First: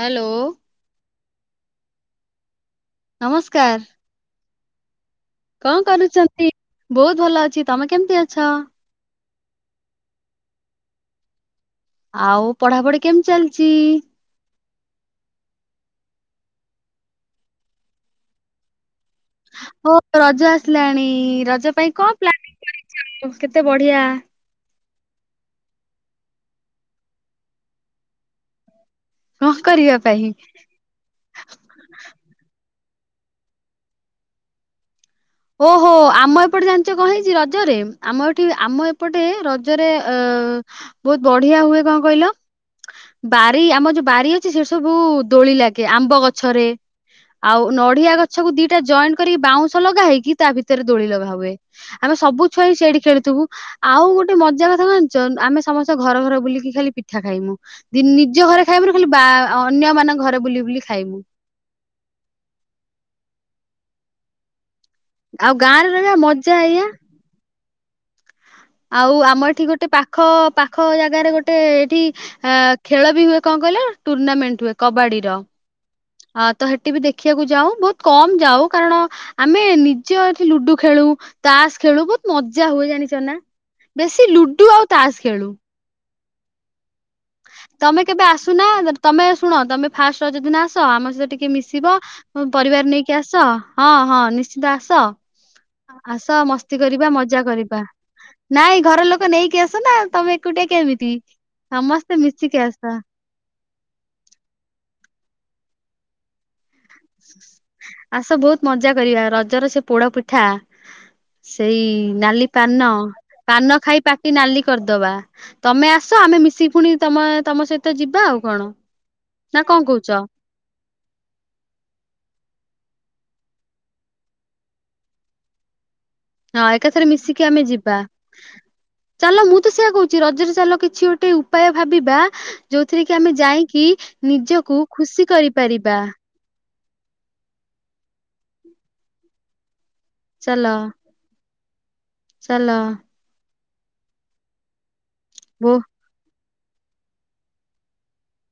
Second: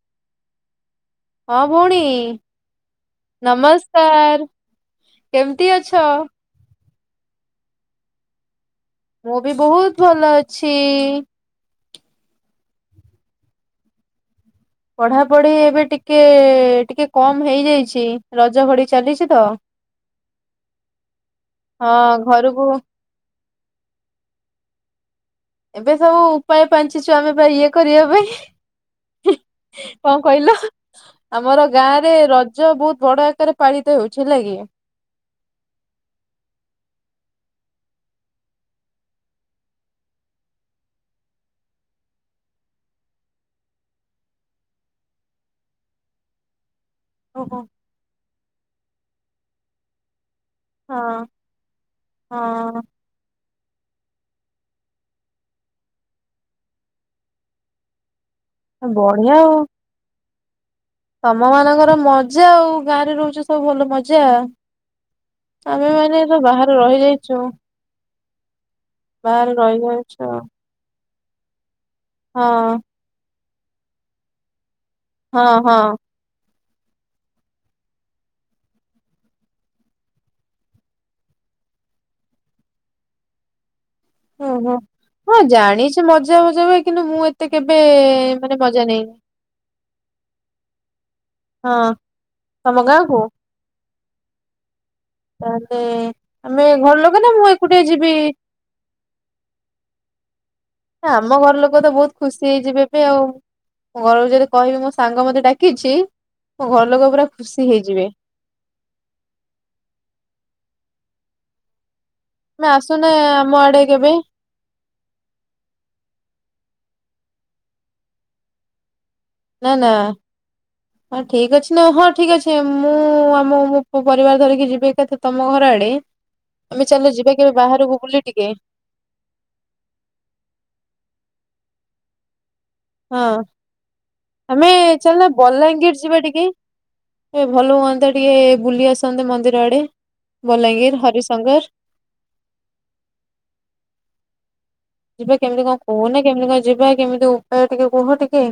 Hello ହଁ ଭଉଣୀ ନମସ୍କାର ନମସ୍କାର୍। କଣ କରୁଚନ୍ତି, ବହୁତ୍ ଭଲ ଅଛି ତମେ କେମତି ଅଛ? ମୁଁ ବି ବହୁତ୍ ଭଲ ଅଛି। ଆଉ ପଢାପଢି କେମିତି ଚାଲିଚି? ପଢାପଢି ଏବେ ଟିକେ ଟିକେ କମ ହେଇଯାଇଛି ରଜ ଘଡି ଚାଲିଛି ତ। ଓ ରଜ ଆସିଲାଣି ରଜ ପାଇଁ କଣ ହଁ ପ୍ଲାନି ଘରକୁ କରିଚ ଆଉ କେତେ ବଢିଆ? ଏବେ ସବୁ ଉପାୟ ପାଞ୍ଚିଚୁ ଆମେ ପା ଇଏ କରିବା ପାଇଁ। କଣ କରିବା କଣ ପାଇଁ କହିଲ? ଆମର ଗାଁ ରେ ରଜ ବହୁତ୍ ବଡ ଆକାରରେ ପାଳିତ ହେଉଛି ହେଲା କି। ଓହୋ ଆମ ଏପଟେ ଜାଣିଚ କଣ ହେଇଚି ରଜରେ ଆମ ଏଠି ଆମ ଏପଟେ ରଜରେ ଅ ବହୁତ୍ ବଢିଆ ହୁଏ କଣ କହିଲ ବାରି ଆମ ଯୋଉ ବାରି ଅଛି ସେଠି ସବୁ ଦୋଳି ଲାଗେ ଆମ୍ବ ଗଛରେ ଓହୋ ଆଉ ନଡିଆ ଗଛକୁ ଦିଟା ଜଏଣ୍ଟ କରିକି ବାଉଁଶ ଲଗା ହେଇକି ତା ଭିତରେ ଦୋଳି ହଁ ଲଗା ହୁଏ। ଆମେ ସବୁ ଛୁଆ ଯାଇ ହଁ ସେଇଠି ଖେଳୁଥିବୁ। ଆଉ ଗୋଟେ ମଜା କଥା କଁ ଜାନଚ ଆମେ ସମସ୍ତେ ଘର ଘର ବୁଲିକି ଖାଲି ପିଠା ଖାଇମୁ ଦି-ନିଜ ଘରେ ଖାଇବୁନୁ ଖାଲି ବା ବଢିଆ ଆଉ। ଅନ୍ୟ ମାନଙ୍କ ଘରେ ବୁଲି ବୁଲି ଖାଇବୁ। ତମ ମାନଙ୍କର ମଜା ଆଉ ଗାଁରେ ରହୁଚ ସବୁ ଭଲ ମଜା ଆଉ ଗାଁରେ ରହିବା ଆମେମାନେ ତ ମଜା ବାହାରେ ଏଇଆ। ରହିଯାଇଚୁ। ଆଉ ଆମ ଏଠି ଗୋଟେ ପାଖ ପା ପାଖ ଜାଗାରେ ଗୋଟେ ଏଇଠି ହଁ ଆ ଖେଳ ବି ହୁଏ କଣ କହିଲ ଟୁର୍ଣ୍ଣାମେଣ୍ଟ୍ ହୁଏ କବାଡି। ହଁ ହଁ। ଅଁ ତ ହେଠି ବି ତ ଦେଖିବାକୁ ଯାଉ ବହୁତୁ କମ୍ ଯାଉ କାରଣ। ଆମେ ନିଜ ଏଠି ଲୁଡୁ ଖେଳୁ, ତାସ ଖେଳୁ ବହୁତ ମଜା ହୁଏ ଜାଣିଛ ନା। ବେଶୀ ଲୁଡୁ ଆଉ ତାସ ଖେଳୁ। କିନ୍ତୁ ମଜା, ମଜା କିନ୍ତୁ ମୁଁ ଏ। ତମେ କେବେ ଆସୁନା ତମେ ଶୁଣ ତମେ ଫାଷ୍ଟେ ରଜ ଦିିନ ଆସ ଆମ ସହିତ ଟିକେ ହଁ ମିଶିବ। ମୋ ତମ ପରିବାର ଗାଁକୁ ନେଇକି ଆସ ହଁ, ହଁ ନିଶ୍ଚିତ ଆସ। ତାହେଲେ ଆସ ଆମେ ମସ୍ତି ଘର କରିବା ଲୋକ ନା ମଜା ମୁଁ କରିବା ଏକୁଟିଆ ଯିବି? ନାଇଁ ଘର ଲୋକ ନେଇକି ଆସ ନା ତମେ। କୁଟେ କେ ବି। ନା ଆମ ଘର ଲୋକ ତ ବହୁତ ଖୁସି ହେଇଯିବେ ବି ଆଉ। ମୁଁ ଘରୁକୁ ଯଦି କହିବି ମୋ ସାଙ୍ଗ ମତେ ଡାକିଛି ମୋ ଘର ଲୋକ। ପୁରା ଖୁସି ହେଇଯିବେ। ଆସ ବହୁତୁ। ମଜା କରିବା ରଜର ସେ ପୋଡ ପିଠା ସେଇ ନାଲି। ତମେ ପାନ, ଆସୁନା ଆମ ପାନ ଆଡେ ଖାଇ କେବେ ପାଟି ନାଲି। କରିଦବା ତମେ ଆସ ଆମେ ମିଶି ପୁଣି ତମେ ତମ ସହିତ ଯିବା ଆଉ କ'ଣ। ନା, କଣ ନା। କହୁଛ? ହଁ ଠିକ ଅଛି ନା ହଁ ଠିକ ଅଛି ମୁଁ ଆମୋ ପରିବାର ଧରିକି ଯିବି ଏକାଥରକେ ତମ ଘର ଆଡେ। ହଁ ଆମେ ଏକାଥରେ ଚାଲ ଯିବା ମିଶିକି କେବେ ଆମେ ଯିବା। ବାହାରକୁ ବୁଲି ଟିକେ। ଚାଲ ମୁଁ ତ ସେଇଆ କହୁଛି ରଜରେ ଚାଲ କିଛି ଗୋଟେ ଉପାୟ ଭାବିବା। ଯୋଉଥିରେ କି ହଁ। ଆମେ ଯାଇକି ନିଜକୁ ଖୁସି କରିପାରିବା। ସେ ଟିକେ। ଏ ଭଲ ହୁଅନ୍ତା ଟିକେ ବୁଲି ଆସନ୍ତେ ମନ୍ଦିର ଆଡେ ଚାଲ ବଲାଙ୍ଗିରି, ହରିଶଙ୍କର। ଚାଲ। ଯିବା କେମିତି ବୋ କ'ଣ କୁହନ କେମିତି କ'ଣ ଯିବା କେମିତି ଉପାୟ ଟିକେ କୁହ ଟିକେ।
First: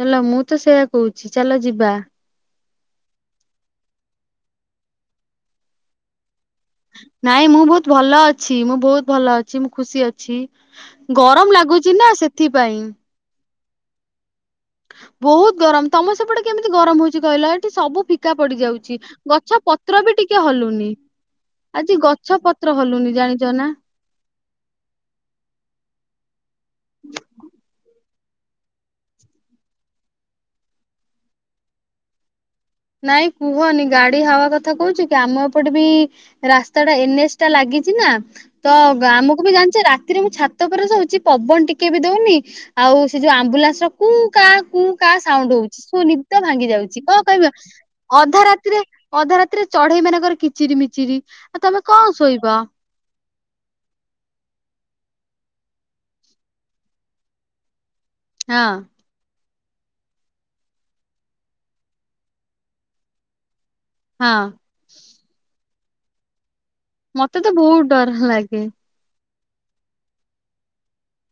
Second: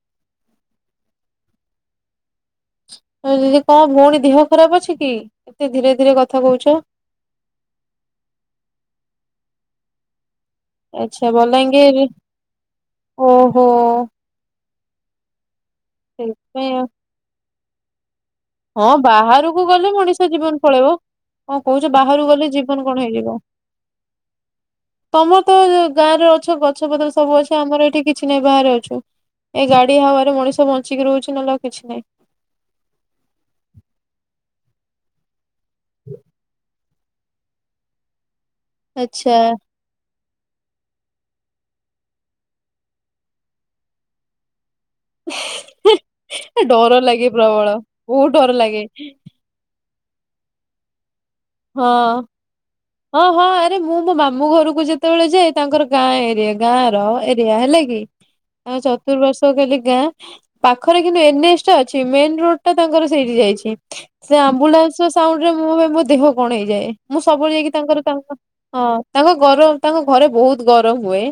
ଚାଲ ମୁଁ ତ ସେଇଆ କହୁଛି ଚାଲ ଯିବା। ଦିଦି କ'ଣ ଭଉଣୀ ଦେହ ଖରାପ ଅଛି କି ଏତେ ଧୀରେ ଧୀରେ କଥା କହୁଛ। ନାଇଁ ମୁଁ ବହୁତୁ ଭଲ ଅଛି ମୁଁ ବହୁତୁ ଭଲ ଅଛି ମୁଁ ଖୁସି ଅଛି। ଅଛି ଆଚ୍ଛା ଗରମ ଲାଗୁଛି ବଲାଙ୍ଗୀର ନା ସେଥିପାଇଁ। ଓହୋ। ବହୁତୁ ଗରମ ତମ ସେପଟେ ସେଇଥିପାଇଁ କେମିତି ଆଉ। ଗରମ ହଉଛି କହିଲ ଏଠି ସବୁ ଫି। ଫିକା ହଁ ପଡିଯାଉଛି ବାହାରକୁ ଗଛ, ଗଲେ ପତ୍ର ମଣିଷ ବି ଟିକେ ଜୀବନ ପଳେଇବ। ହଲୁନି। କଣ କହୁଛ ଆଜି ବାହାରୁ ଗଛ, ଗଲେ ଜୀବନ ପତ୍ର କଣ ହଲୁନି ହେଇଯିବ। ଜାଣିଛ ନା। ତମର ତ ଗାଁରେ ଅଛ ଗଛପତ୍ର ସବୁ ଅଛି ଆମର ଏଇଠି କିଛି। କିଛି ନାଇଁ ବାହାରେ ଅଛୁ ଏ ଗାଡି ହାୱାରେ ମଣିଷ ବଞ୍ଚିକି ରହୁଛି ନହଲେ ଆଉ କିଛି ନାଇଁ। ନାଇଁ କୁହନି ଗାଡି ହାୱା କଥା କହୁଛ କି ଆମ ଏପଟେ ବି ରାସ୍ତା। ତ ଏଟା ଏନ୍ ଏଚ୍ ଟା ଲାଗିଛି ନା ତ ଆଚ୍ଛା। ଆମକୁ ବି ଜାଣିଛି ରା। ରାତିରେ ମୁଁ ଛାତ ଉପରେ ଶୋଉଚି ପବନ ଟିକେ ବି ଦେଉନି ଆଉ ସେ ଯୋଉ ଆମ୍ବୁଲାନ୍ସର କୁଁ କା କୁଁ। କା ସାଉଣ୍ଡ ହଉଛି ସୁନିଦ ଭାଙ୍ଗି ଡର ଯାଉଛି କ'ଣ ଲାଗେ କହିବ ପ୍ରବଳ ବହୁତ ଅଧା ଡର ରାତିରେ ଲାଗେ ଅଧା ରାତି। ରାତିରେ ଚଢେଇ ମାନଙ୍କର କିଚିରି, ମିଚିରି। ଆଉ ତମେ ହଁ। କଣ ଶୋଇବ ହଁ, ହଁ ଆରେ ମୁଁ ମୋ ମାମୁଁ ଘରୁକୁ ଯେତେବେଳେ ଯାଏ ତାଙ୍କର ଗାଁ ଏରିଆ ଗାଁ ର ଏରିଆ ହେଲା କି। ହଁ ହ ଚ। ଚତୁପା ର୍ଶ୍ୱ ଖାଲି ଗାଁ ପାଖରେ କିନ୍ତୁ ଏନ୍ ଏଚ ଟା ଅଛି ମେନେ ରୋଡ ଟା ତାଙ୍କର ସେଇଠି ଯାଇଛି। ସେ ହଁ ଆମ୍ବୁଲାନ୍ସର ସାଉଣ୍ଡରେ ମୁଁ ବି ମୋ ଦେହ କ'ଣ ହେଇଯାଏ। ମୁଁ ମତେ ସବୁବେଳେ ତ ଯାଇକି ବହୁତ ତାଙ୍କର ଡର ତାଙ୍କ ଲାଗେ ହଁ। ତାଙ୍କ ଗରମ ତାଙ୍କ ଘରେ ବହୁତୁ ଗରମ ହୁଏ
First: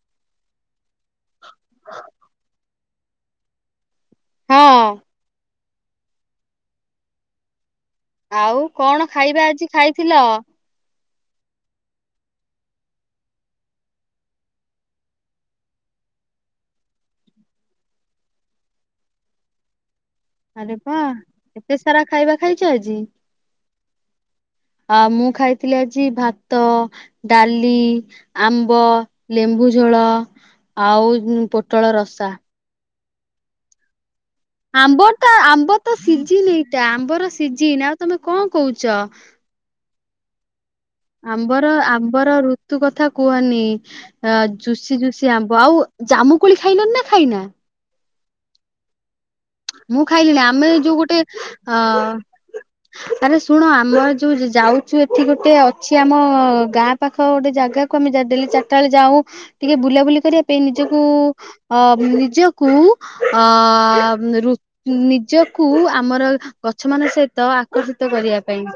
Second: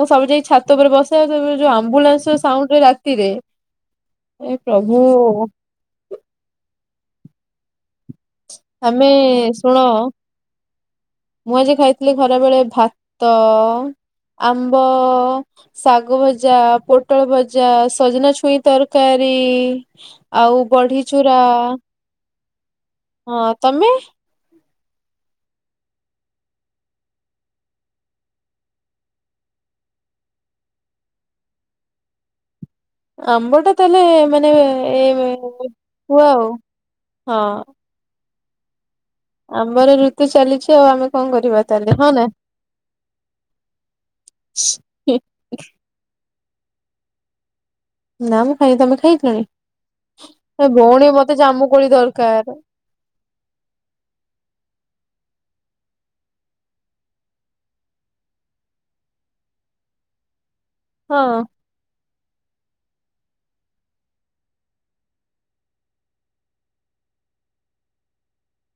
ମୁଁ ସବୁ ଯାଇ ଛାତ ଉପରେ ବସି। ସେ ସମୟରେ ଯୋଉ ଆମ୍ବୁଲାନ୍ସ ସାଉଣ୍ଡ ରାତିରେ ଏ ହଁ ପ୍ରଭୁ। ଆଉ କଣ ଆମେ ଖାଇବା ଆଜି ଶୁଣ ଖାଇଥିଲ। ମୁଁ ଆଜି ଖାଇଥିଲି ଖରା ବେଳେ ଭାତ ଆମ୍ବ। ଶାଗ ଭଜା ପୋଟଳ ଭଜା ସଜନା ଛୁଇଁ ତରକାରୀ। ଆଉ ଆରେ ବା ବଢି ଚୁରା ଏତେ ସାରା ଖାଇବା ଖାଇଛ ଆଜି ହଁ ତମେ ଆ ମୁଁ ଖାଇଥିଲି ଆଜି ଭାତ। ଡାଲି ଆମ୍ବ ଲେମ୍ବୁ ଝୋଳ। ଆଉ ପୋଟଳ ରସା। ଆମ୍ବ ଟା ତାହେଲେ ମାନେ ଏ ଆମ୍ବ ଟା ଆମ୍ବ ତ ହୁଏ ଆଉ ସିଜିିନ ଏଇଟା ଆମ୍ବର ହଁ ସିଜିନ୍ ଆଉ ତମେ କଣ କହୁଛ। ଆମ୍ବର ଋତୁ ଚାଲିଛି ଆଉ ଆମେ କଣ କରିବା ଆମ୍ବର ତାହେଲେ ହଁ ନା ଆମ୍ବର ଋତୁ କଥା କୁହନି ଆଁ ଜୁସି ଜୁସି କି ଆମ୍ୱ ଆଉ ଜାମୁକୋଳି ଖାଇଲନି ନା ଖାଇନା। ନା ମୁ ଖାଇନି ତମେ ଖାଇଲଣି। ମୁଁ ଖାଇଲିଣି ଆମେ ଏ ଯୋଉ ଭଉଣୀ ଗୋଟେ ମତେ ଜାମୁ ଅ କୋଳି ଦରକାର ଆରେ ଶୁଣ ଆମର ଯୋଉ ଯାଉଛୁ ଏଠି ଗୋଟେ ଅଛି ଆମ ଗାଁ ପାଖ ଗୋଟେ ଜାଗାକୁ ଆମେ ଯା ଡେଲି ଚାରିଟା ବେଳେ ଯାଉ ଟିକେ ବୁଲାବୁଲି କରିବା ପାଇଁ ନିଜକୁ ହଁ ଅ ନିଜକୁ ଅ ଋ ନିଜକୁ ଆମର ଗଛ ମାନଙ୍କ ସହିତ ଆକର୍ଷିତ କରିବା ପାଇଁ।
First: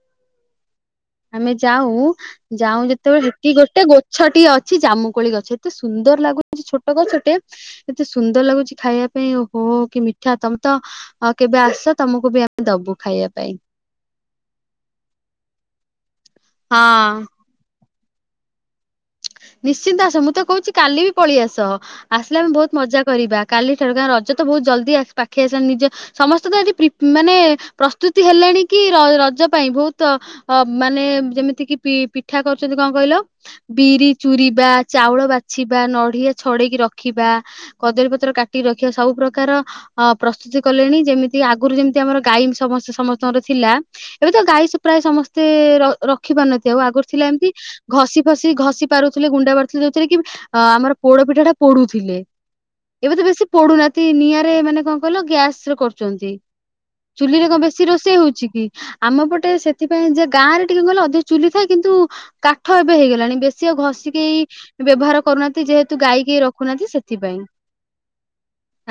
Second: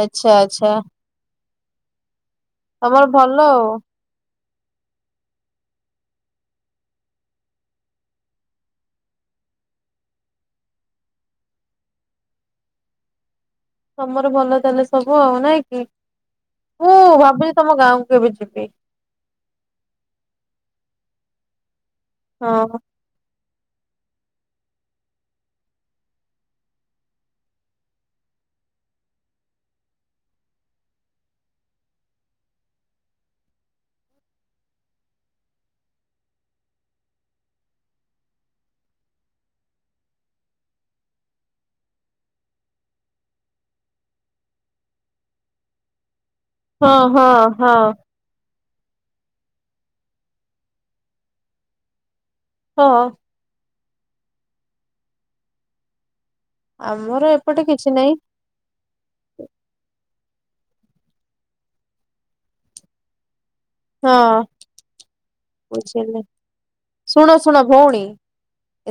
ଆଚ୍ଛା ଆଚ୍ଛା। ଆମେ ଯାଉଁ ଯାଉଁ ତମର ଯେତେବେଳେ ଭଲ ରୁଟି ଆଉ ଗୋଟେ ଗୋ ଛଟିଏ ଅଛି ଜାମୁକୋଳି ଗଛ ଏତେ ସୁନ୍ଦର ଲାଗୁଛି ଛୋଟ ଗଛଟେ। ଏତେ ସୁନ୍ଦର ଲାଗୁଛି ଖାଇବା ପାଇଁ ଓହୋ କି ମି କ୍ଷା ତମେ ତ କେବେ ଆସ ତମକୁ ବି ଆମେ ଦବୁ ଖାଇବା ପାଇଁ। ତମର ଭଲ ତାହେଲେ ସବୁ ଆଉ ନାଇଁ କି ମୁଁ ହଁ। ଭାବୁଛିି ତମ ଗାଁ କୁ କେବେ ଯିବି। ନିଶ୍ଚିନ୍ତ ଆସ ମୁଁ ତ କହୁଛି କାଲି ବି ପଳେଇ ଆସ ଆସିଲେ ଆମେ ବହୁତ୍ ହଁ ମଜା କରିବା କାଲି ଠାରୁ କା ରଜ ତ ବହୁତ୍ ଜଲଦି ଆ ପାଖେଇ ଆସିଲାଣି ନିଜ ସମସ୍ତେ ତ ଏଠି ପ୍ରି ମାନେ ପ୍ରସ୍ତୁତି ହେଲେଣି କି ର ରଜ ପାଇଁ ବହୁତ ଅ ମାନେ ଯେମିତିକି ପି ପିଠା କରୁଛନ୍ତି କଣ କହିଲ ବିରି ଚୁରିବା ଚାଉଳ ବାଛିବା ନଡିଆ ଛଡେଇକି ରଖିବା। କଦଳୀପତ୍ର କାଟିିକି ରଖିବା ସବୁ ପ୍ରକାର ଅ ପ୍ରସ୍ତୁତି କଲେଣି ଯେମିତି ଆଗରୁ ଯେମିତି ଆମର ଗାଈ ସମସ୍ତ ସମସ୍ତଙ୍କର ଥିଲା। ଏବେ ତ ଗାଈ ସେ ପ୍ରାୟ ସମସ୍ତେ ର ରଖି ପାରୁନହାନ୍ତି ଆଉ ହଁ ଆଗରୁ ଥିଲା ହଁ ଏମିତି ହଁ ଘଷି ଘସି ଘଷି ପାରୁଥିଲେ ଗୁଣ୍ଡା ବାରୁଥିଲେ ଯୋଉଥିରେ କି ଆମର ପୋଡ ପିଠା ଟା ପୋଡୁଥିଲେ। ହଁ। ଏବେ ତ ବେଶୀ ପଡୁନାହାନ୍ତି ନିଆଁରେ ମାନେ କଣ କହିଲ ଗ୍ୟାସ ରେ କରୁଛନ୍ତି। ଆମର ଚୁଲି ରେ କଣ ଏପଟେ ବେଶୀ କିଛି ନାହିଁ ରୋଷେଇ ହଉଚି କି। ଆମ ପଟେ ସେଥିପାଇଁ ଯେ ଗାଁ ରେ ଟିକେ ଗଲେ ଅଧିକ ଚୁଲି ଥାଏ କିନ୍ତୁ କାଠ ଏବେ ହେଇଗଲାଣି ବେ ସି ଏ ଘଷିକି ହଁ ବ୍ୟବହାର କରୁନାହାନ୍ତି ଯେହେତୁ ବୁଝିଲି ଗାଈକି ରଖୁନାହାନ୍ତି ଶୁଣ ସେଥିପାଇଁ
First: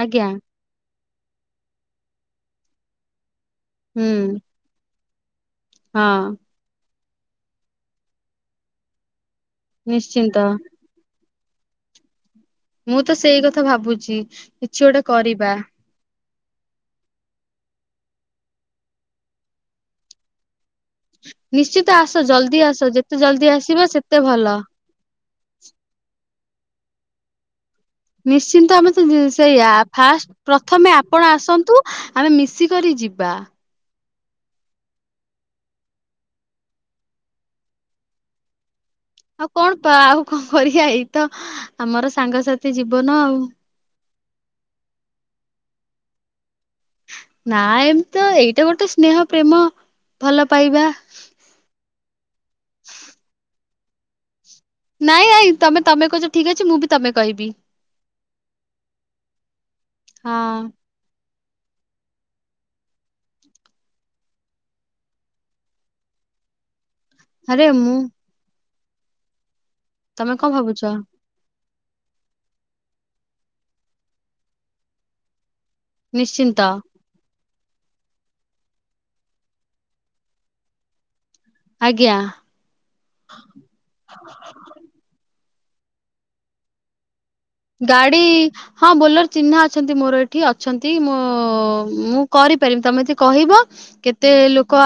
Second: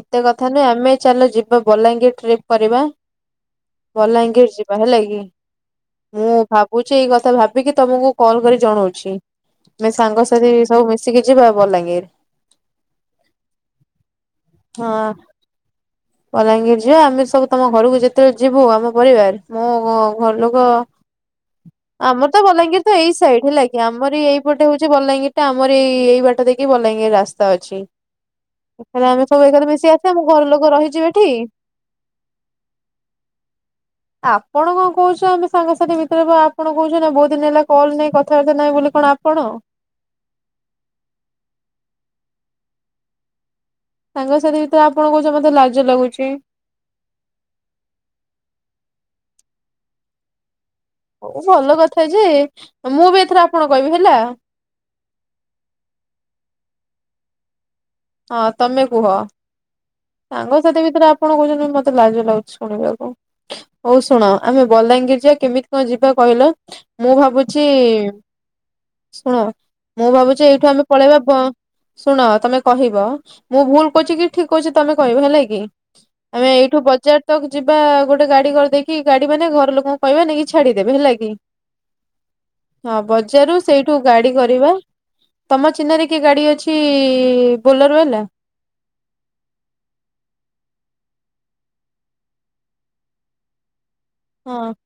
ଆଜ୍ଞା। ନାଇଁ ଆମେ ଚାଲ ଯିବା ବଲାଙ୍ଗୀର ଟ୍ରିପ୍ କରିବା ହୁଁ ବଲାଙ୍ଗୀର ଯି ବା ହେଲାକି। ହଁ। ଭାବୁଛି ଏଇ କଥା ଭାବିକି ତମକୁ କଲ୍ କରି ଜଣଉଛି ଆମେ ନିଶ୍ଚିନ୍ତ ସାଙ୍ଗସାଥି ହେଇ ସବୁ ମିଶି କି ଯିବା ବଲାଙ୍ଗିର। ମୁଁ ତ ସେଇ କଥା ଭାବୁଚି କିଛି ହଁ ଗୋଟେ କରିବା। ବଲାଙ୍ଗୀର ଯିବା ଆମେ ସବୁ ତମ ଘରକୁ ଯେତେବେଳେ ଯିବୁ ଆମ ପରିବାର ମୁ ମୋ ଘର ଲୋକ ନିଶ୍ଚିତ ଆସ ଆମର ତ ଜଲ୍ଦି ଆସ ବଲାଙ୍ଗୀର ତ ଯେତେ ଏଇ ଜଲ୍ଦି ସାଇଡ ହେଲା ଆସିବ କି ସେତେ ଆମର ଏଇ ଭଲ। ଏଇପଟେ ହଉଚି ଯେ ବଲାଙ୍ଗୀର ଟା ଆମର ଏଇ ଏଇ ବାଟ ଦେଇକି ବଲାଙ୍ଗୀର ରାସ୍ତା ଅଛି। ନିଶ୍ଚିନ୍ତ ଆମେ ତ ଏକାଥରେ ସବୁ ଏକାଥରେ ସେଇୟଆ ମିଶି ଆସିବା ଆମ ଘର ଫାଷ୍ଟ ଲୋକ ପ୍ରଥମେ ରହିଯିବେ ଏଠି। ଆପଣ ଆସନ୍ତୁ। ଆମେ ମିଶିକରି ଯିବା। ଆପଣ କଣ କହୁଛ ଆମେ ସାଙ୍ଗସାଥି ଭିତରେ ଆପଣ କହୁଛ ନା ବହୁତ ଦିନ ହେଲା କଲ ନାହିଁ କଥାବାର୍ତ୍ତା ନାହିଁ ବୋଲି କଣ ଆ ଆଉ କଣ ପା ଆଉ କଣ କରିବା ଏଇ ତ ଆମର ସାଙ୍ଗସାଥି ଜୀବନ ଆଉ। ସାଙ୍ଗ ସାଥି ଭିତରେ ଆପଣ କଉଚ ମୋତେ ଲାଜ ଲାଗୁଚି। ନା ଏମିତି ତ ଏଇଟା ଗୋଟେ ସ୍ନେହ ପ୍ରେମ ଭଲ ପାଇବା। ଭଲ କଥା ଯେ ମୁଁ ବି ଏଥର ଆପଣ କହିବି ହେଲା। ନାଇଁ ନାଇଁ ତମେ ତମେ କହୁଚ ଠିକ୍ ଅଛି ମୁଁ ବି ତମେ କହିବି। ହଁ ତମେ କୁହ ହଁ ସାଙ୍ଗସାଥି ଭିତରେ ଆ ଆପଣ କହୁଛନ୍ତି ମତେ ଲାଜ ଲାଗୁଛି ଶୁଣିବାକୁ। ହଉ ଶୁଣ ଆମେ ବଲାଙ୍ଗିର ଯିବା କେମିତି କଣ ଯିବା କହିଲ? ମୁଁ ଭାବୁଛି ଆରେ ମୁଁ ଶୁଣ ମୁଁ ତମେ ଭାବୁଛି କଣ ଏଇଠୁ ଭାବୁଛ ଆମେ ପଳେଇବା ବ ଶୁଣ ତମେ କହିବ ମୁଁ ଭୁଲ କହୁଛି କି ଠିକ୍ କହୁଚି ତମେ କହିବ ହେଲା କି। ଆମେ ନିଶ୍ଚିନ୍ତ ଏଇଠୁ ବଜାର ତକ ଯିବା ଗୋଟେ ଗାଡି କରିଦେଇକି ଗାଡି ମାନେ ଘର ଲୋକଙ୍କୁ କହିବା ନେଇକି ଛାଡିଦେବେ ହେଲା କି। ଆଜ୍ଞା। ହଁ ବଜାରରୁ ସେଇଠୁ ଗାଡି କରିବା। ତମ ଚିହ୍ନାରେ କିଏ ଗାଡି ଅଛି? ବୋଲର ଗାଡି ବାଲା? ହଁ ବୋଲେର ଚିହ୍ନା ଅଛନ୍ତି ମୋର ଏଠି ଅଛନ୍ତି ମେ ମୁଁ କରିପାରିବି ତମେ ଯଦି କହିବ। କେତେ ହଁ ଲୋକ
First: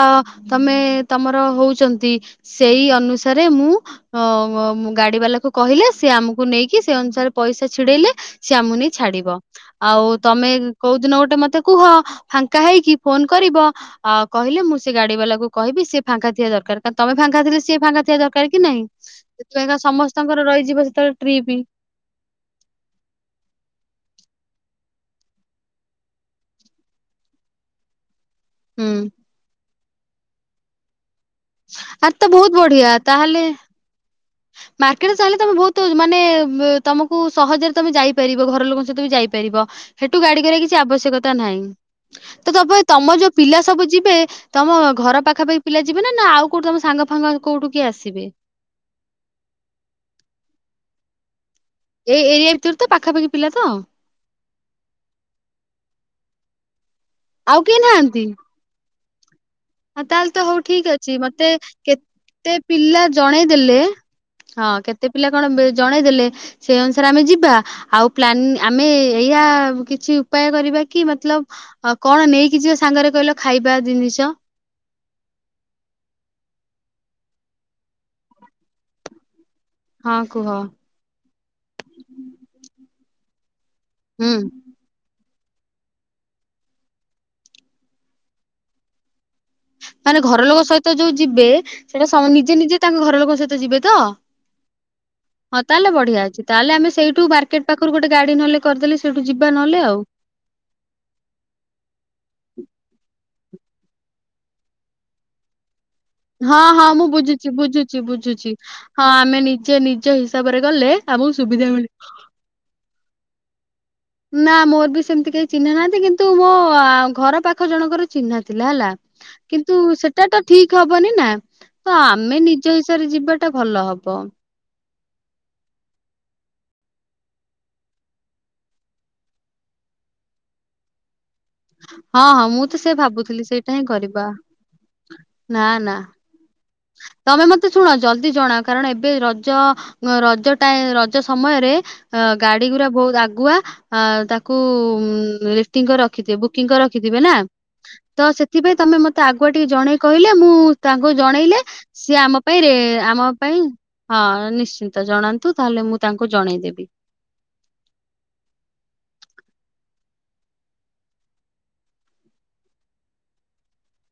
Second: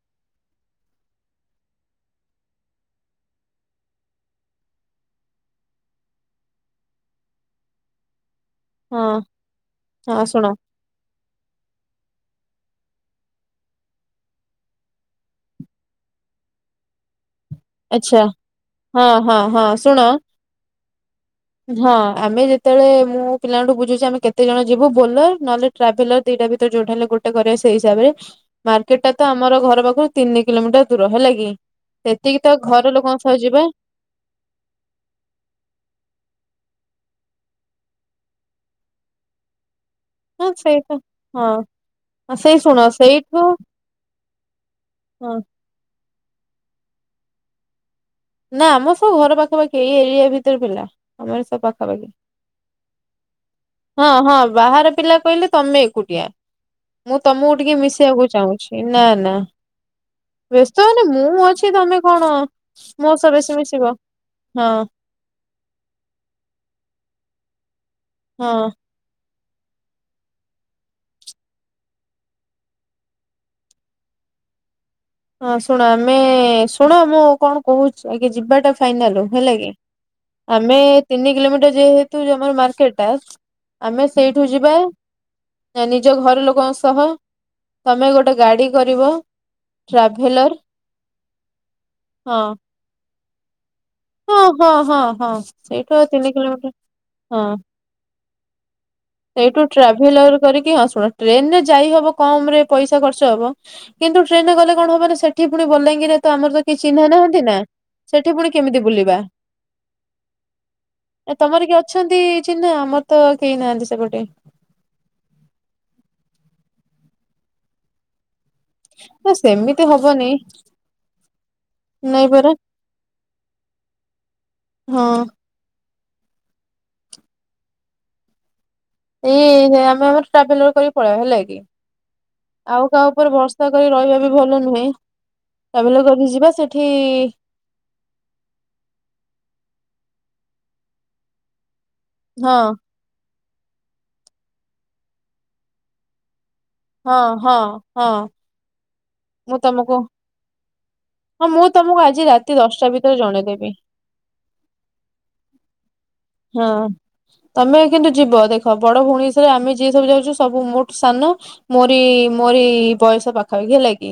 ତମେ ତମର ହଉଚନ୍ତି? ସେଇ ଅନୁସାରେ ମୁଁ ଅ ଗାଡି ବାଲାକୁ କହିଲେ ସେ ଆମକୁ ନେଇକି ସେଇ ଅନୁସାରେ ପଇସା ଛିଡେଇଲେ ସିଏ ଆମକୁ ନେଇ ହଁ ଛାଡିବ ଆଉ ହଁ ତମେ ଶୁଣ କୋଉ ଦିନ ଗୋଟେ ମତେ କୁହ ଫାଙ୍କା ହେଇକି ଫୋନ କରିବ? ଆ କହିଲେ ମୁଁ ସେ ଗାଡି ବାଲାକୁ କହିବି ସେ ଫାଙ୍କା ଥିବା ଦରକାର ତା ତମେ ଫାଙ୍କା ଥିଲେ ସିନା। ସିଏ ଫାଙ୍ଗା ଥିବା ଆଚ୍ଛା ଦରକାର କି ନାଇଁ ହଁ ହଁ ହଁ ସେଥିପାଇଁକା ଶୁଣ ସମସ୍ତଙ୍କର ରହିଯିବ ସେତେବେଳେ ଟ୍ରିପି। ହଁ ଆମେ ଯେତେବେଳେ ମୁଁ ପିଲାଙ୍କ ଠୁ ବୁଝୁଛି ଆମେ କେତେ ଜଣ ଯିବୁ ବୋଲର ନ ହେଲେ ଟ୍ରାଭେଲର ଦିଟା ଭିତରେ ଯୋଟା ହେଲେ ଗୋଟେ କରିବା ସେଇ ହିସାବରେ। ହୁଁ। ମାର୍କେଟ ଟା ତ ଆମର ଘର ପାଖରୁ ତିନି କିଲୋମିଟର ଦୂର ହେଲା କି। ଆରେ ସେତିକି ବହୁତ ତ ଘର ଲୋକଙ୍କ ସହ ଯିବା। ମାର୍କେଟରେ ଚାହିଲେ ତମେ ବହୁତୁ ମାନେ ବୁ ତମକୁ ସହଜରେ ତମେ ଯାଇପାରିବ ଘର ଲୋକଙ୍କ ସହିତ ବି ଯାଇପାରିବ। ସେଠୁ ଗାଡି ହଁ କରିବା କିଛି ସେଇତ ଆବଶ୍ୟକତା ହଁ ନାହିଁ। ତା ସେଇ ତାପରେ ଶୁଣ ତମର ଯୋଉ ସେଇଠୁ ପିଲା ସବୁ ଯିବେ ତମ ଘର ହଁ ପାଖା ପାଖି ପିଲା ଯିବେ ନା ନା ଆଉ କୋଉଠି ତମ ସାଙ୍ଗ ଫାଙ୍ଗ କୋଉଠୁ କିଏ ଆସିବେ। ନା ଆମର ସବୁ ଘର ପାଖାପାଖି ଏଇ ଏରିଆ ଭିତରେ ପିଲା ଆମର ସବୁ। ପାଖାପାଖି ଏଇ ଏରିଆ ଭିତରେ ତ ପାଖାପାଖି ପିଲା ତ।। ହଁ ହଁ ବାହାର ପିଲା କହିଲେ ତମେ ଏକୁଟିଆ ମୁଁ ତମକୁ ଆଉ ଟିକେ କେହି ମିଶିବାକୁ ଚାହୁଁଛି? ଏ ନା ନା। ହଁ ତାହେଲେ ତ ହଉ ବ୍ୟସ୍ତ ଠିକ ହନି ଅଛି ମୁଁ ମତେ ଅଛି ତମେ କଣ କେତେ ପିଲା ମୋ ସହ ଜଣେଇ ବେଶୀ ଦେଲେ ମିଶିବ ହଁ କେ ଏତେ ପିଲା କଣ ଜଣେ ଦେଲେ ସେ ଅନୁସାରେ ଆମେ ଯିବା। ଆଉ ହଁ। ପ୍ଲାନ ଆମେ ଏଇଆ କିଛି ଉପାୟ କରିବା କି ମତଲବ କଣ ନେଇକି ଯିବା ସାଙ୍ଗରେ କହିଲ ଖାଇବା ଜିନିଷ? ହଁ ଶୁଣ ଆମେ ଶୁଣ ମୁଁ କଣ କହୁଛି ଆଗେ ଯିବାଟା ଫାଇନାଲ ହେଲା କି। ହଁ କୁହ ଆମେ ତିନି କିଲୋମିଟର ଯେହେତୁ ଜମାରୁ ମାର୍କେଟ ଟା ଆମେ ହୁଁ ସେଇଠୁ ଯିବା ନା ନିଜ ଘର ଲୋକଙ୍କ ସହ ତମେ ଗୋଟେ ଗାଡ଼ି କରିବ। ମାନେ ଘର ଟ୍ରାଭେଲର ଲୋକ ସହିତ ଯୋଉ ଯିବେ ସେଇଟା ସ ହଁ ନିଜେ ନିଜେ ତାଙ୍କ ଘର ଲୋକ ସହିତ ଯିବେ ତ। ହଁ ହଁ ହଁ ହଁ ତାହେଲେ ସେଇଠୁ ବଢ଼ିଆ ତିନି ଅଛି। କିଲୋମିଟର ତାହାଲେ ଆମେ ସେଇଠୁ ବାର୍କେଟ୍ ପାଖରୁ ଗୋଟେ ଗାଡ଼ି ନହେଲେ କରିଦେଲେ ସେଇଠୁ ଯିବା ଏଇଠୁ ନହେଲେ ଆଉ ଟ୍ରାଭେଲର କରିକି ହଁ ଶୁଣ ଟ୍ରେନ ରେ ଯାଇ ହବ କମ ରେ ପଇସା ଖର୍ଚ୍ଚ ହବ। କିନ୍ତୁ ଟ୍ରେନରେ ଗଲେ କଣ ହବ ନା ସେଠି ପୁଣି ବଲାଙ୍ଗୀରିରେ ହଁ ହଁ ମୁଁ ବୁଜୁଛି ବୁଜୁଛି ସେଠି ପୁଣି ବୁଝୁଛି କେମିତି ହଁ ବୁଲିବା ଆମେ ନିଜେ ନିଜ ହିସାବରେ ଗଲେ ଆମକୁ ସୁବିଧା ତମର କିଏ ମିଳିବ ଅଛନ୍ତି ଚିହ୍ନା? ଆମର ତ କେହିନାହାଁନ୍ତି ସେପଟେ। ନା ମୋର ବି ସେମିତି କେହି ଚିହ୍ନା ନାହାନ୍ତି। କିନ୍ତୁ ମୋ ଆ ଘର ପାଖ ଜଣଙ୍କର ଚିହ୍ନା ଥିଲା ହେଲା। ନା କିନ୍ତୁ ସେମିତି ହବନି ସେଟା ଟା ଠିକ ହବନି ନା। ତ ନାଇଁ ଆମେ ପରା ନିଜ ହିସରେ ଯିବାଟା ଭଲ ହବ। ହଁ ଏ ଆମେ ଆମର ଟ୍ରାଭେଲର କରିକି ପଳେଇବା ହେଲା କି। ହଁ ହଁ ମୁଁ ତ ଆଉ ସେ କାହା ଉପରେ ଭାବୁଥିଲି ଭରଷା ସେଇଟା ହିଁ କରିକି ରହିବା କରିବା ବି ଭଲ ନୁହେଁ। ଟ୍ରାଭେଲର କରିକି ଯିବା ସେ ନହେଲେ ଶୁଣ ଜଦି ଜଣା କାରଣ ଏବେ ରଜ ରଜ ଟାଇ ରଜ ସମୟରେ ଅ ହଁ ଗାଡି ଗୁଡା ବହୁତ ଆଗୁଆ ଅ ତାକୁ ଲିଟିଙ୍ଗି କରି ରଖିଥିବୁ। ଟିଙ୍କ ହଁ ରଖିଥିବେ ନା ହଁ ହଁ ତ ସେ କିବେ ତମେ ମତେ ଆଗୁଆ ମୁଁ ଟିକେ ଜଣେଇ ତମକୁ କହିଲେ ମୁଁ ତାଙ୍କୁ ହଁ ଜଣେଇଲେ ମୁଁ ତମକୁ ସିଏ ଆଜି ଆମ ରାତି ପାଇଁ ରେ ଦଶଟା ଭିତରେ ଆମ ପାଇଁ ଜଣେଇଦେବି ହଁ ନିଶ୍ଚିନ୍ତ ଜଣାନ୍ତୁ ତାହେଲେ ମୁଁ ତାଙ୍କୁ ଜଣେଇ ହଁ। ଦେବି। ତମେ କିନ୍ତୁ ଯିବ ଦେଖ ବଡ ଭଉଣୀ ହିସାବରେ ଆମେ ଯିଏ ସବୁ ଯାଉଛୁ ସବୁ ମୋଠୁ ସାନ ମୋରି ମୋରି ବୟସ ପାଖାପାଖି ହେଲା କି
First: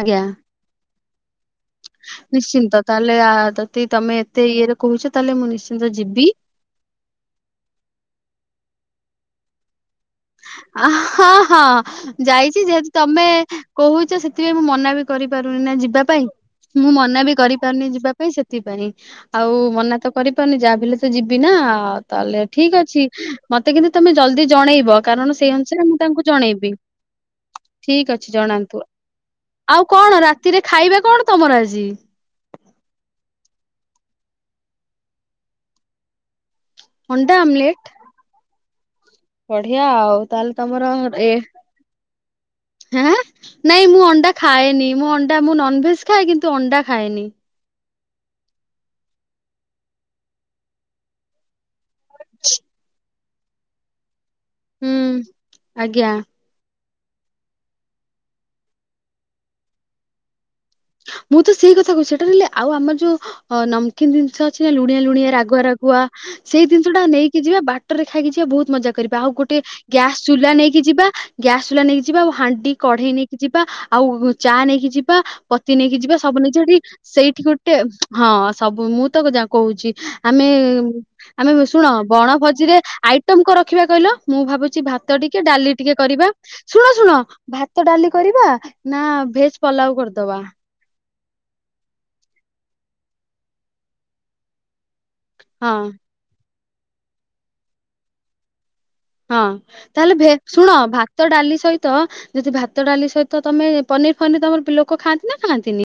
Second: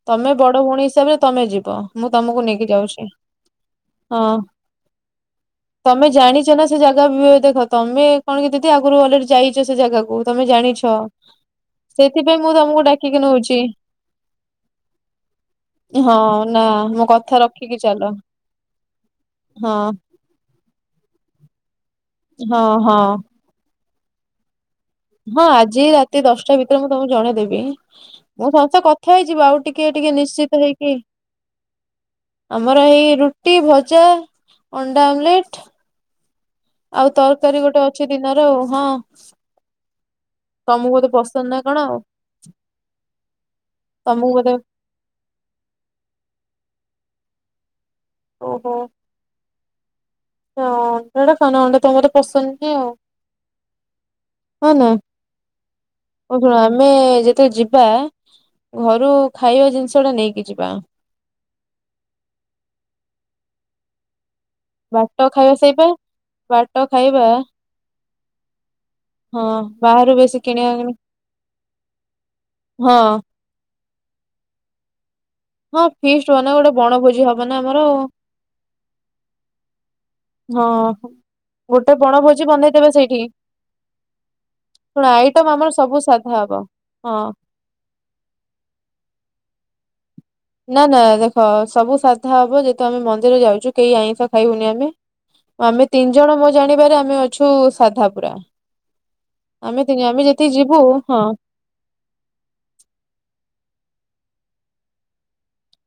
ଆଜ୍ଞା ତମେ ବଡ଼ ଭଉଣୀ ହିସାବରେ ତମେ ଯିବ। ମୁଁ ତମକୁ ନେଇକି ନିଶ୍ଚିନ୍ତ ଯାଉଛି ତାହେଲେ ଆ ଦଦି ତମେ ହଁ। ଏତେ ଇଏରେ କହୁଛ ତାହେଲେ ମୁଁ ନିଶ୍ଚିନ୍ତ ତମେ ଯିବି। ଜାଣିଛ ନା ସେ ଜାଗା ବି ଦେଖ ତମେ କଣ କି ଦିଦି ଆଗରୁ ଅଲରେଡି ଯାଇଛ ସେ ଜାଗାକୁ ତମେ ଜାଣିଛ। ଆହା ହା ହ ସେଇଥିପାଇଁ ମୁଁ ଯାଇଛି ସେ ତମକୁ ଡାକିକି ତମେ ନଉଛି କୋହୁଛ ସେଥିପାଇଁ ମୁଁ ମନା କ କରିପାରୁନି ନା ଯିବା ହଁ ପାଇଁ। ନା ମୁଁ ମୋ ମନା ବି କଥା ରଖିକି କରିପାରୁନି ଚାଲ। ଯିବା ପାଇଁ ସେଥିପାଇଁ ଆଉ ହଁ ମନା ତ କରିପାରୁନି ଯାହା ବଲେ ତ ଯିବି ନା ତାହାଲେ ହଁ ଠିକ ହଁ ଅଛି। ମତେ କିନ୍ତୁ ତମେ ଜଲଦି ଜଣେଇବ। କାରଣ ହଁ ସେଇ ଅନୁସାରେ ଆଜି ମୁଁ ରାତି ତାଙ୍କୁ ଦଶଟା ଜଣେଇବି ଭିତରେ ମୁଁ ତମକୁ ଜଣେଇଦେବି। ଠିକ ଅଛି ମୁଁ ସମସ୍ତେ ଜଣାନ୍ତୁ। କଥା ହେଇଯିବ ଆଉ ଟିକେ ଟିକେ କଣ ରାତିରେ ନିଶ୍ଚିତ ହେଇକି ଖାଇବା କଣ ତମର ଆଜି? ଆମର ଏଇ ରୁଟି, ଭଜା, ଅଣ୍ଡା ଆମ୍ବଲେଟ ଆଉ ଅଣ୍ଡା ତରକାରୀ ଗୋଟେ ଅଛି ଦିନର ଆଉ ହଁ ବଢ଼ିଆ ଆଉ। ତାହେଲେ ତମର ତମକୁ ବୋଧେ ଏଁ ପସନ୍ଦ ନା କଣ ଆଉ ହାଁ ନାଇଁ ମୁଁ ତମକୁ ଅଣ୍ଡା ବୋଧେ ଖାଏନି ମୁଁ ଅ ଣ୍ଡା ମୁଁ ନନଭେଜ ଖାଏ କିନ୍ତୁ ଅଣ୍ଡା ଖାଏନି। ହ ଅଣ୍ଡଟା ଖାନା ଅଣ୍ଡା ତମର ପସନ୍ଦ ନିଅ। ହୁଁ ଆଜ୍ଞା। ହଉ ଶୁଣ ଆମେ ଯେତେବେଳେ ଯିବା ଘରୁ ଖାଇବା ଜିନିଷ ଟା ନେଇକି ଯିବା। ମୁଁ ତ ସେଇ କଥା କହୁଛି ସେଟାହଲେ ଆଉ ଆମର ଯୋଉନମ୍ବ କି ଜିନିଷ ଅଛି ନା ଲୁଣିଆ ବାଟ ଲୁଣିଆ ଖାଇବା ରାଗୁଆ ସେଇପା ରାଗୁଆ ସେଇ ବାଟ ଜିନିଷ ଟା ଖାଇବା ନେଇକି ଯିବା ବାଟରେ ଖାଇକି ଯିବା ବହୁ ମଜା କର କରି ଆଉ ହଁ ଗୋଟେ ବାହାରୁ ଗ୍ୟାସ ବେଶୀ ଚୁଲା କିଣିବା ନେଇକି କିଣି ଯିବା ଗ୍ୟାସ ଚୁଲା ନେଇକି ଯିବା ଆଉ ହାଣ୍ଡି ହଁ କଢେଇ ନେଇକି ଯିବା ଆଉ ଚା ନେଇକି ଯିବା ପତି ହଁ ନେଇକି ଯିବା ଫିଷ୍ଟ ସବୁ ବନା ନେଇଛି ଗୋଟେ ସେଠି ବଣଭୋଜି ହବ ସେଇଠି ନା ଗୋଟେ ଆମର ଆଉ ହଁ ସବୁ ମୁଁ ତ ଯା କହୁଛି। ଆମେ ହଁ ଆମେ ଶୁଣ ଗୋଟେ ବଣ ବଣଭୋଜି ଭୋଜିରେ ବନେଇଦେବେ ସେଇଠି। ଆଇଟମ କଣ ରଖିବା କହିଲ? ମୁଁ ଭାବୁଛି ଶୁଣ ଭାତ ଟିକେ ଆଇଟମ ଆମର ଡାଲି ଟିକେ ସବୁ କରିବା ସାଧା ହବ ଶୁଣ ଶୁଣ ହଁ ଭାତ ଡାଲି କରିବା ନା ଭେଜ ପଲାଉ କରିଦବା? ନା ନା ଦେଖ ସବୁ ସାଧା ହବ ଯେହେତୁ ଆମେ ମନ୍ଦିର ଯାଉଛୁ କେହି ଆଇଁଷ ଖାଇବୁନି ଆମେ। ହଁ। ଆମେ ତିନି ଜଣ ମୋ ଜାଣିବାରେ ଆମେ ଅଛୁ ସାଧାପୁରା। ହଁ ତାହେଲେ ଭେ ଶୁଣ ହଁ ଭାତ ଡାଲି ସହି ତ ଯଦି ଭାତ ଡାଲି ସହିତ ତମେ ପନିର ଫନିର ତମର ଲୋକ ଖାଆନ୍ତି ନା ଖାଆନ୍ତିନି?